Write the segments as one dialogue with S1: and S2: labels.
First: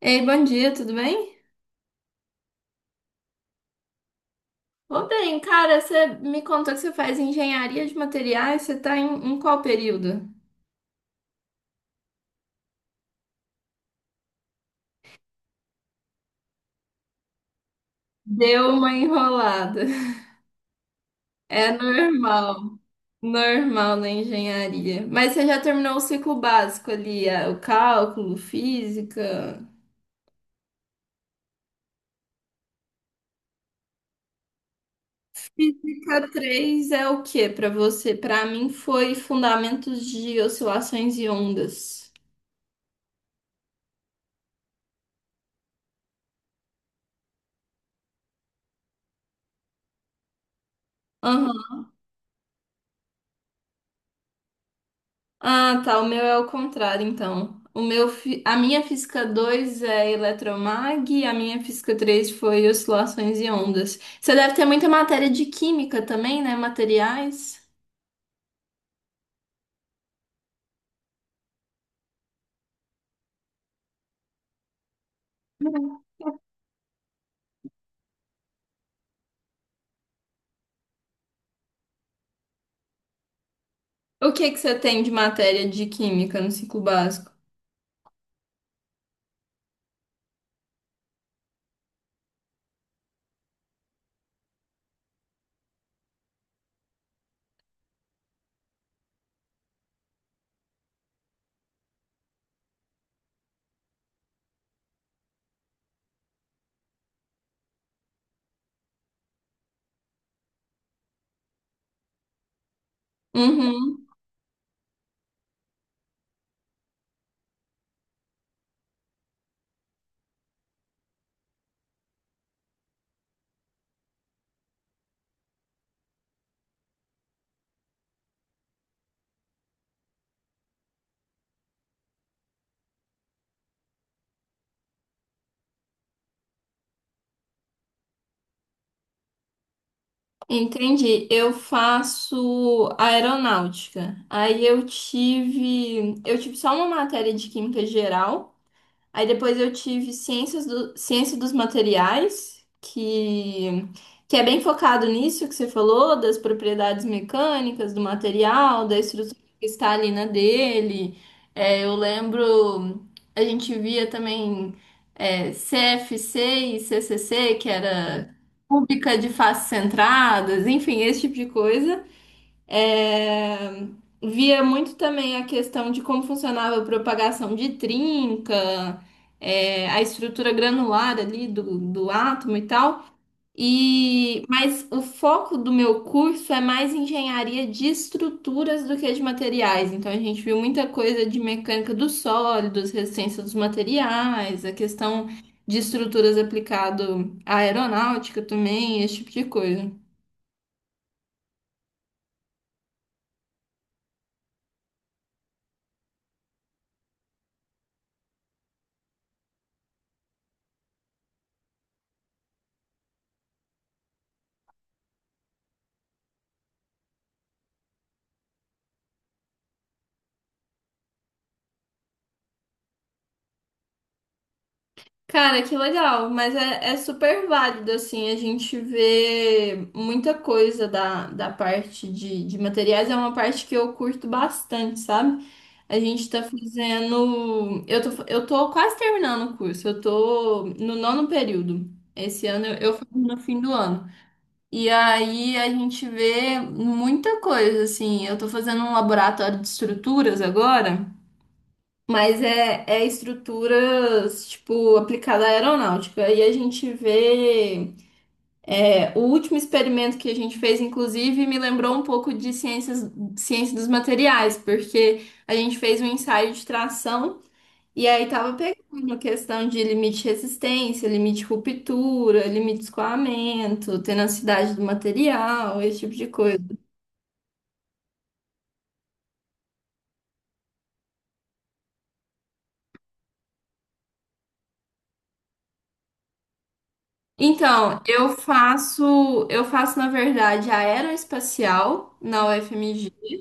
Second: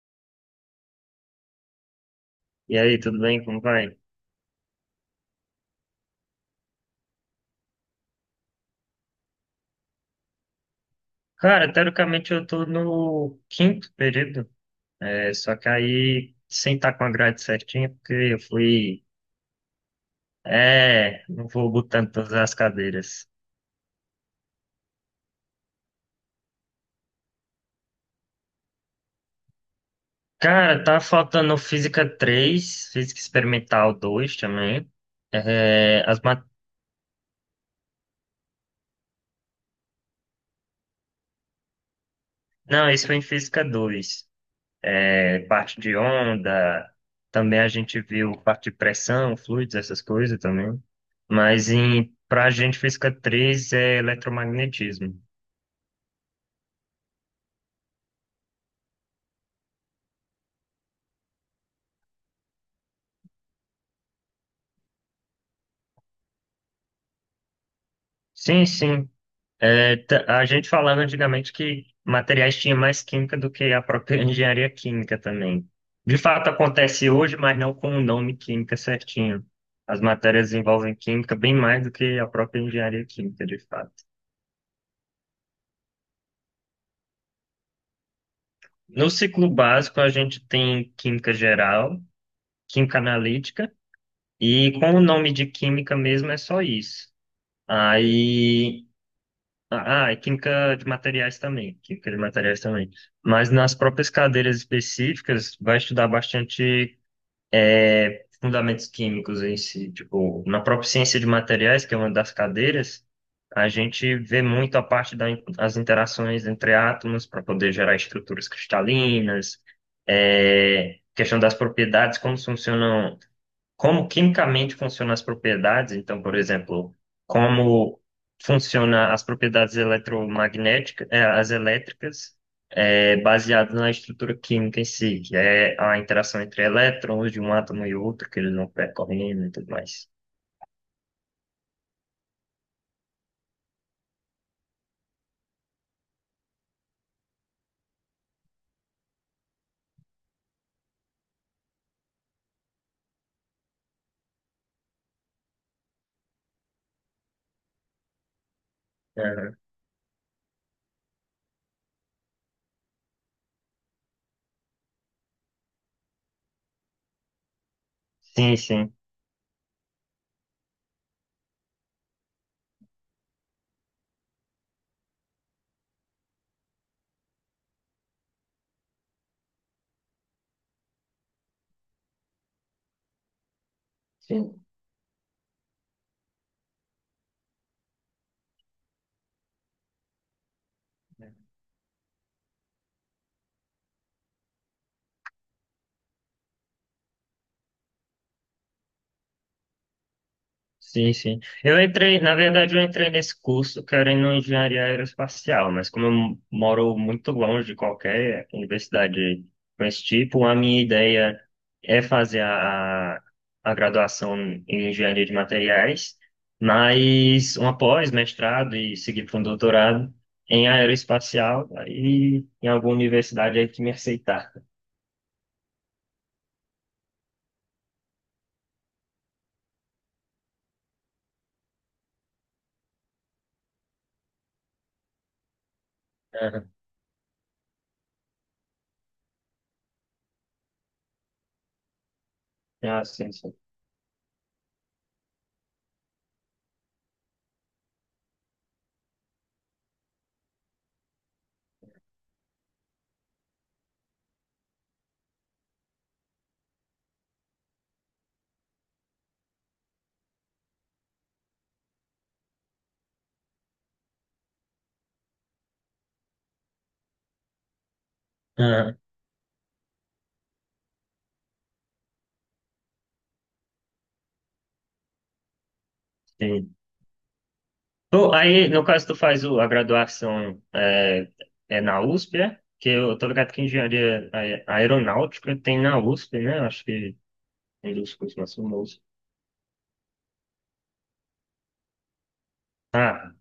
S1: Ei, bom dia, tudo bem?
S2: E aí, tudo bem? Como vai?
S1: Ô, bem, cara, você me contou que você faz engenharia de materiais, você tá em qual período?
S2: Cara, teoricamente eu tô no quinto período, é, só que aí sem estar com a grade certinha, porque eu
S1: Deu uma
S2: fui.
S1: enrolada.
S2: É, não
S1: É
S2: vou botando todas as
S1: normal,
S2: cadeiras.
S1: normal na engenharia. Mas você já terminou o ciclo básico ali, o cálculo, física.
S2: Cara, tá faltando Física 3, Física Experimental 2 também. É,
S1: Física 3 é o que pra você? Pra mim foi fundamentos de oscilações e ondas.
S2: Não, esse foi em Física 2. Parte de onda, também a gente viu parte de pressão, fluidos, essas coisas também. Mas para gente, física 3 é eletromagnetismo.
S1: Ah, tá. O meu é o contrário, então. O meu, a minha física 2 é eletromag e a minha física 3 foi oscilações e ondas. Você deve ter muita matéria de química também, né? Materiais.
S2: Sim, sim. É, a gente falava antigamente que materiais tinha mais química do que a própria engenharia química também. De fato, acontece hoje, mas não com o nome química certinho. As matérias envolvem química bem mais do que a própria engenharia química, de fato.
S1: O que que você tem de matéria de química no ciclo básico?
S2: No ciclo básico, a gente tem química geral, química analítica, e com o nome de química mesmo é só isso. Aí. Ah, é química de materiais também, química de materiais também. Mas nas próprias cadeiras específicas, vai estudar bastante fundamentos químicos em si. Tipo, na própria ciência de materiais, que é uma das cadeiras, a
S1: Uhum,
S2: gente vê muito a parte das interações entre átomos para poder gerar estruturas cristalinas, é, questão das propriedades, como quimicamente funcionam as propriedades. Então, por exemplo, como funciona as propriedades eletromagnéticas, as elétricas, baseado na estrutura química em si, que é a interação entre elétrons de um átomo e outro, que eles vão percorrendo e tudo mais.
S1: entendi. Eu faço aeronáutica. Aí eu tive só uma matéria de química geral. Aí depois eu tive ciência dos materiais, que é bem focado nisso que você falou, das propriedades mecânicas do material, da estrutura
S2: Aham.
S1: cristalina dele. É, eu lembro, a gente via também CFC e CCC, que era
S2: Sim, sim.
S1: cúbica de faces centradas, enfim, esse tipo de coisa. É, via muito também a questão de como funcionava a propagação de trinca, é, a estrutura granular ali do átomo e tal. E,
S2: Sim.
S1: mas o foco do meu curso é mais engenharia de estruturas do que de materiais. Então a gente viu muita coisa de mecânica dos sólidos, resistência dos materiais, a questão de estruturas aplicado à aeronáutica também, esse tipo de coisa.
S2: Sim, sim. Eu entrei, na verdade, eu entrei nesse curso querendo engenharia aeroespacial, mas como eu moro muito longe de qualquer universidade com esse tipo, a minha ideia é fazer a graduação em engenharia de materiais, mas uma pós-mestrado e seguir para um doutorado em aeroespacial, aí em alguma universidade aí que me aceitar.
S1: Cara, que legal, mas é super válido, assim, a gente vê muita coisa da parte de materiais, é uma parte que eu curto bastante, sabe? A gente tá
S2: Aham.
S1: fazendo. Eu tô quase terminando o curso, eu tô no nono período. Esse ano eu
S2: Ah,
S1: faço
S2: sim,
S1: no
S2: sim.
S1: fim do ano. E aí a gente vê muita coisa, assim, eu tô fazendo um laboratório de estruturas agora. Mas é estruturas, tipo, aplicada à aeronáutica. E a gente vê. É o último experimento que a gente fez, inclusive, me lembrou um pouco de ciência dos materiais, porque a gente fez um ensaio de tração e aí tava
S2: Aham.
S1: pegando questão de limite de resistência, limite de ruptura, limite de escoamento, tenacidade do material, esse tipo de coisa.
S2: Sim. Aí, no caso, tu faz a graduação é na USP, é? Que eu tô ligado que engenharia aeronáutica tem na USP, né? Acho que um
S1: Então,
S2: dos cursos mais famosos.
S1: eu faço, na verdade, aeroespacial na UFMG.
S2: Ah,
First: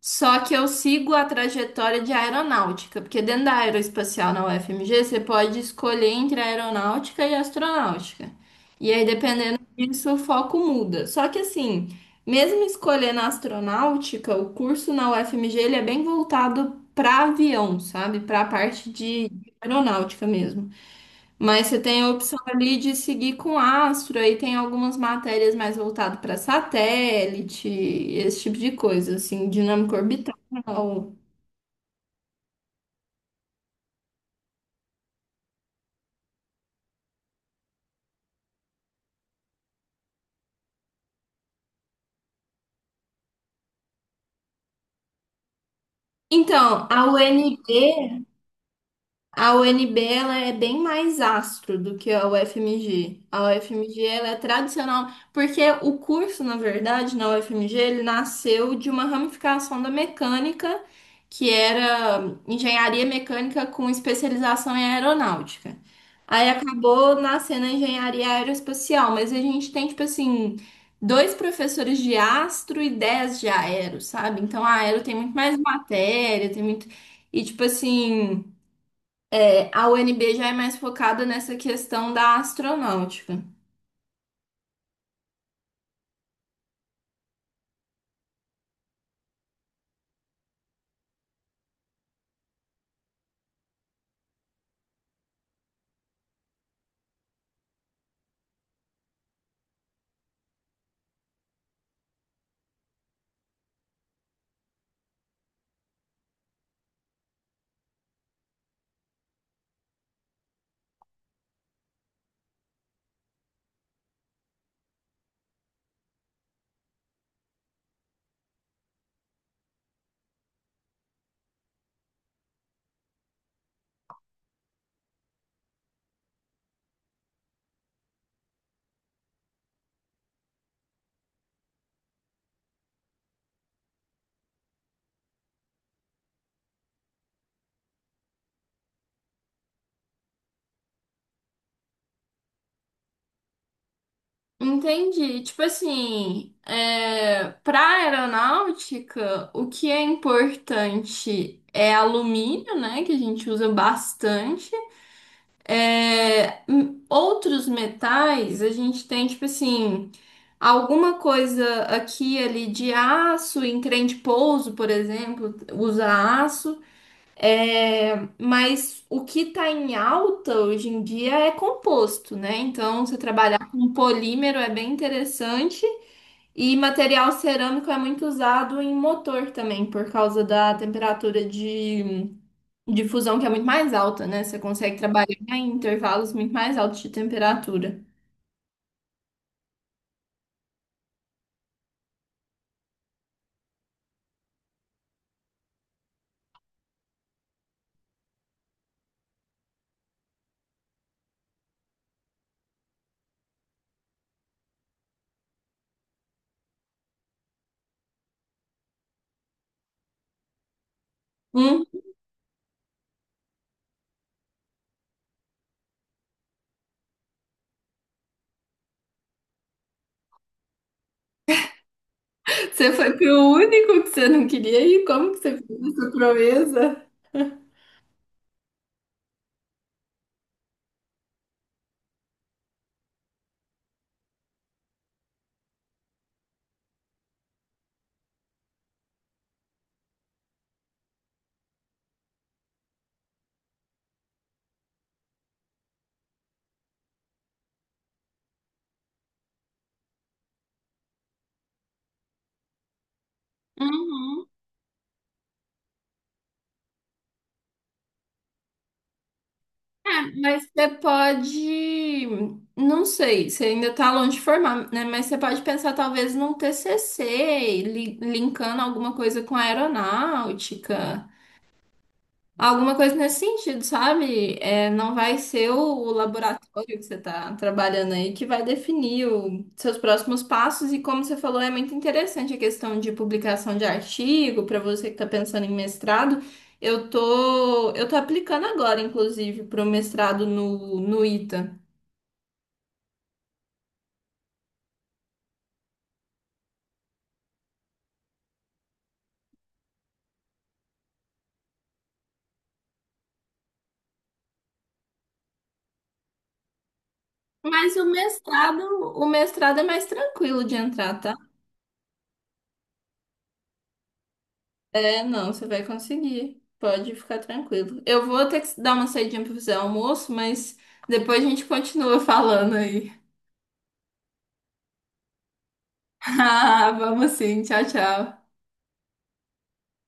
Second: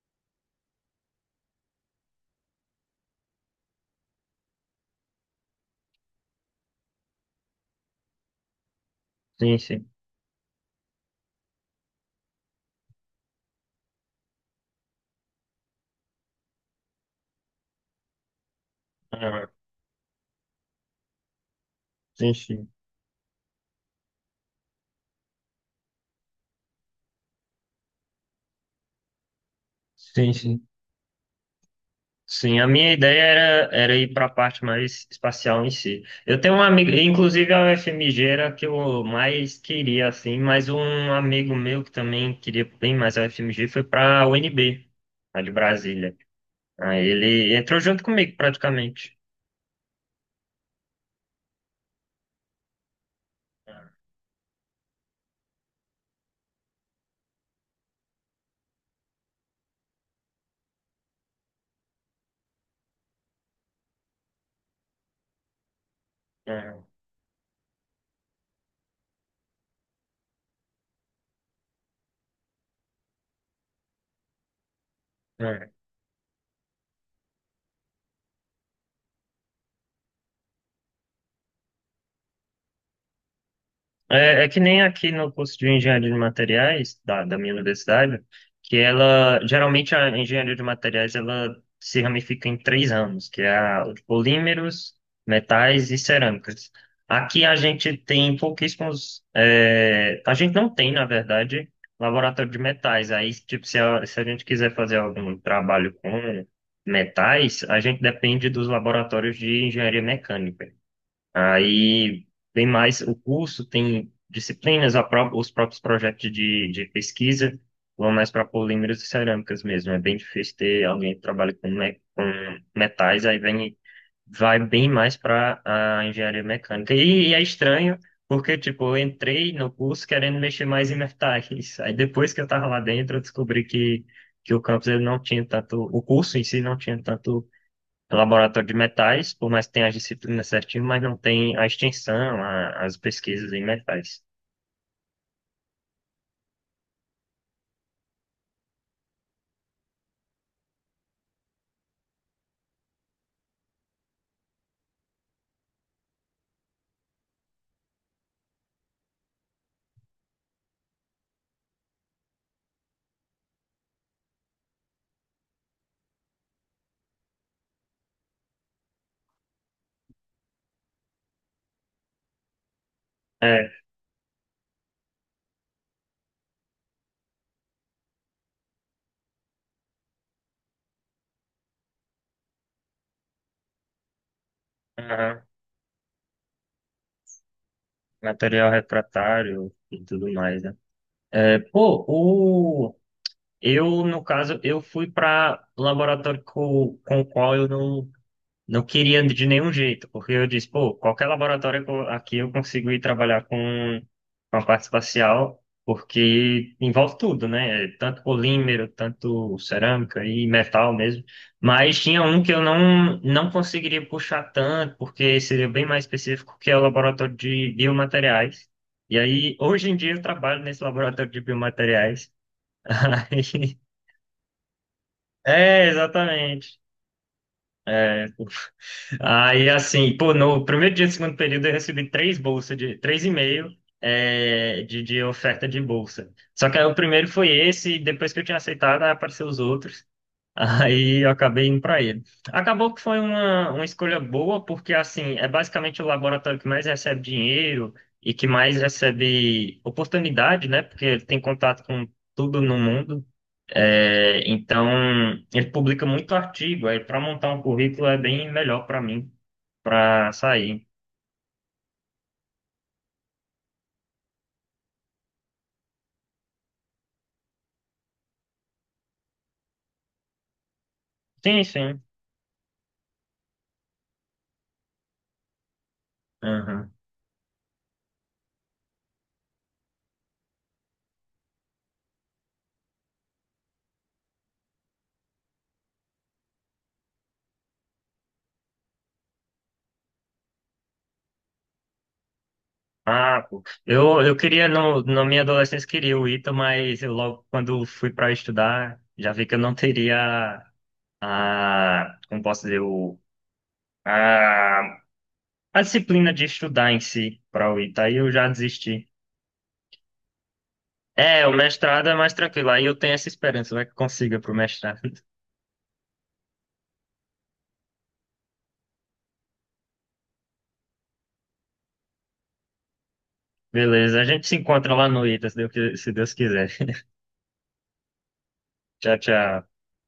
S1: Só que eu sigo a trajetória de aeronáutica, porque dentro da aeroespacial na UFMG você pode escolher entre aeronáutica e astronáutica. E aí,
S2: sim,
S1: dependendo
S2: sim.
S1: disso, o foco muda. Só que assim, mesmo escolhendo astronáutica, o curso na UFMG ele é bem voltado para avião, sabe? Para a parte
S2: Ah,
S1: de aeronáutica mesmo. Mas você tem a
S2: sim,
S1: opção
S2: sim.
S1: ali de seguir com astro, aí tem algumas matérias mais voltadas para satélite, esse tipo de coisa, assim, dinâmica
S2: Sim,
S1: orbital.
S2: sim. Sim, a minha ideia era ir para a parte mais espacial em si. Eu tenho um amigo, inclusive a UFMG era a que eu mais queria, assim, mas um amigo meu que também queria bem mais a UFMG foi para a UNB, a de Brasília.
S1: Então,
S2: Aí
S1: a
S2: ele entrou junto
S1: UNB
S2: comigo, praticamente,
S1: a UNB ela é bem mais astro do que a UFMG. A UFMG ela é tradicional, porque o curso, na verdade, na UFMG, ele nasceu de uma ramificação da mecânica, que era engenharia mecânica com especialização em aeronáutica. Aí
S2: no,
S1: acabou nascendo a engenharia aeroespacial, mas a gente tem, tipo assim, dois professores de astro e dez de aero, sabe? Então a aero tem muito mais
S2: no,
S1: matéria, tem muito. E, tipo assim. A UNB já é mais focada nessa questão da astronáutica.
S2: é que nem aqui no curso de engenharia de materiais da minha universidade, que ela geralmente a engenharia de materiais ela se ramifica em 3 anos, que é a de polímeros, metais e cerâmicas. Aqui a gente tem pouquíssimos, é, a gente não tem, na verdade, laboratório de metais. Aí, tipo, se a gente quiser fazer algum trabalho com metais, a gente depende dos laboratórios de engenharia mecânica. Aí vem mais o curso, tem disciplinas, os próprios projetos de pesquisa vão mais para polímeros e cerâmicas mesmo. É bem difícil ter alguém que trabalha com metais, aí vai bem mais para a engenharia mecânica. E é estranho, porque tipo, eu entrei no curso querendo mexer mais em metais. Aí depois que eu estava lá dentro, eu descobri que o campus ele não tinha tanto, o curso em si não tinha tanto é um laboratório de metais, por mais que tenha as disciplinas certinho, mas não tem a extensão, as pesquisas em metais.
S1: Entendi. Tipo assim, é, para aeronáutica, o que é importante é alumínio, né, que a gente usa bastante. É, m- outros metais, a gente tem, tipo assim, alguma coisa aqui e ali de aço, em trem de pouso, por exemplo, usa aço. É, mas o que está em alta hoje em dia é composto, né? Então, você trabalhar
S2: É,
S1: com polímero é bem interessante e material cerâmico é muito usado em motor também, por causa da temperatura de fusão que é muito mais alta, né? Você consegue trabalhar
S2: aham,
S1: em intervalos muito mais altos de temperatura.
S2: material refratário e tudo mais, né? É, pô, eu, no caso, eu fui para laboratório com, o qual eu não. Não queria de nenhum jeito, porque eu disse, pô, qualquer laboratório que aqui eu consigo ir trabalhar com a parte espacial, porque envolve tudo, né? Tanto polímero, tanto cerâmica e metal mesmo.
S1: Hum,
S2: Mas tinha um que eu não, não conseguiria puxar tanto, porque seria bem mais específico, que é o laboratório de biomateriais. E aí, hoje em dia eu trabalho nesse laboratório de biomateriais.
S1: você foi pro
S2: Aí-
S1: único que você não queria ir? Como que você fez
S2: É,
S1: essa
S2: exatamente.
S1: proeza?
S2: É, aí, assim, pô, no primeiro dia do segundo período eu recebi três bolsas três e meio de oferta de bolsa. Só que aí o primeiro foi esse, e depois que eu tinha aceitado, aí apareceram os outros. Aí eu acabei indo para ele. Acabou que foi uma escolha boa, porque assim, é basicamente o laboratório que mais recebe dinheiro e que mais recebe oportunidade, né? Porque ele tem contato com tudo no mundo. É,
S1: Uhum.
S2: então, ele publica muito artigo. Aí, para montar um currículo é bem melhor para mim, para
S1: Mas
S2: sair.
S1: você pode, não sei, você ainda está longe de formar, né? Mas você pode pensar talvez num TCC, linkando alguma coisa com a aeronáutica.
S2: Sim, sim.
S1: Alguma coisa nesse sentido, sabe? É, não vai ser o laboratório
S2: Aham.
S1: que você está trabalhando aí que vai definir os seus próximos passos. E como você falou, é muito interessante a questão de publicação de artigo para você que está pensando em mestrado. Eu tô aplicando agora, inclusive, para o mestrado no ITA.
S2: Ah, pô. Eu queria, no, na minha adolescência, queria o ITA, mas eu logo, quando fui para estudar, já vi que eu não teria a, como posso dizer, a, a disciplina de estudar em si para o
S1: Mas
S2: ITA, aí eu já desisti.
S1: o mestrado é mais tranquilo de entrar, tá?
S2: É, o mestrado é mais tranquilo, aí eu tenho essa esperança, vai que consiga pro mestrado.
S1: É, não, você vai conseguir. Pode ficar tranquilo. Eu vou ter que dar uma saidinha pra fazer almoço, mas depois a gente continua falando aí.
S2: Beleza, a gente se encontra lá no ITA, se Deus quiser.
S1: Ah, vamos sim. Tchau, tchau.
S2: Tchau, tchau.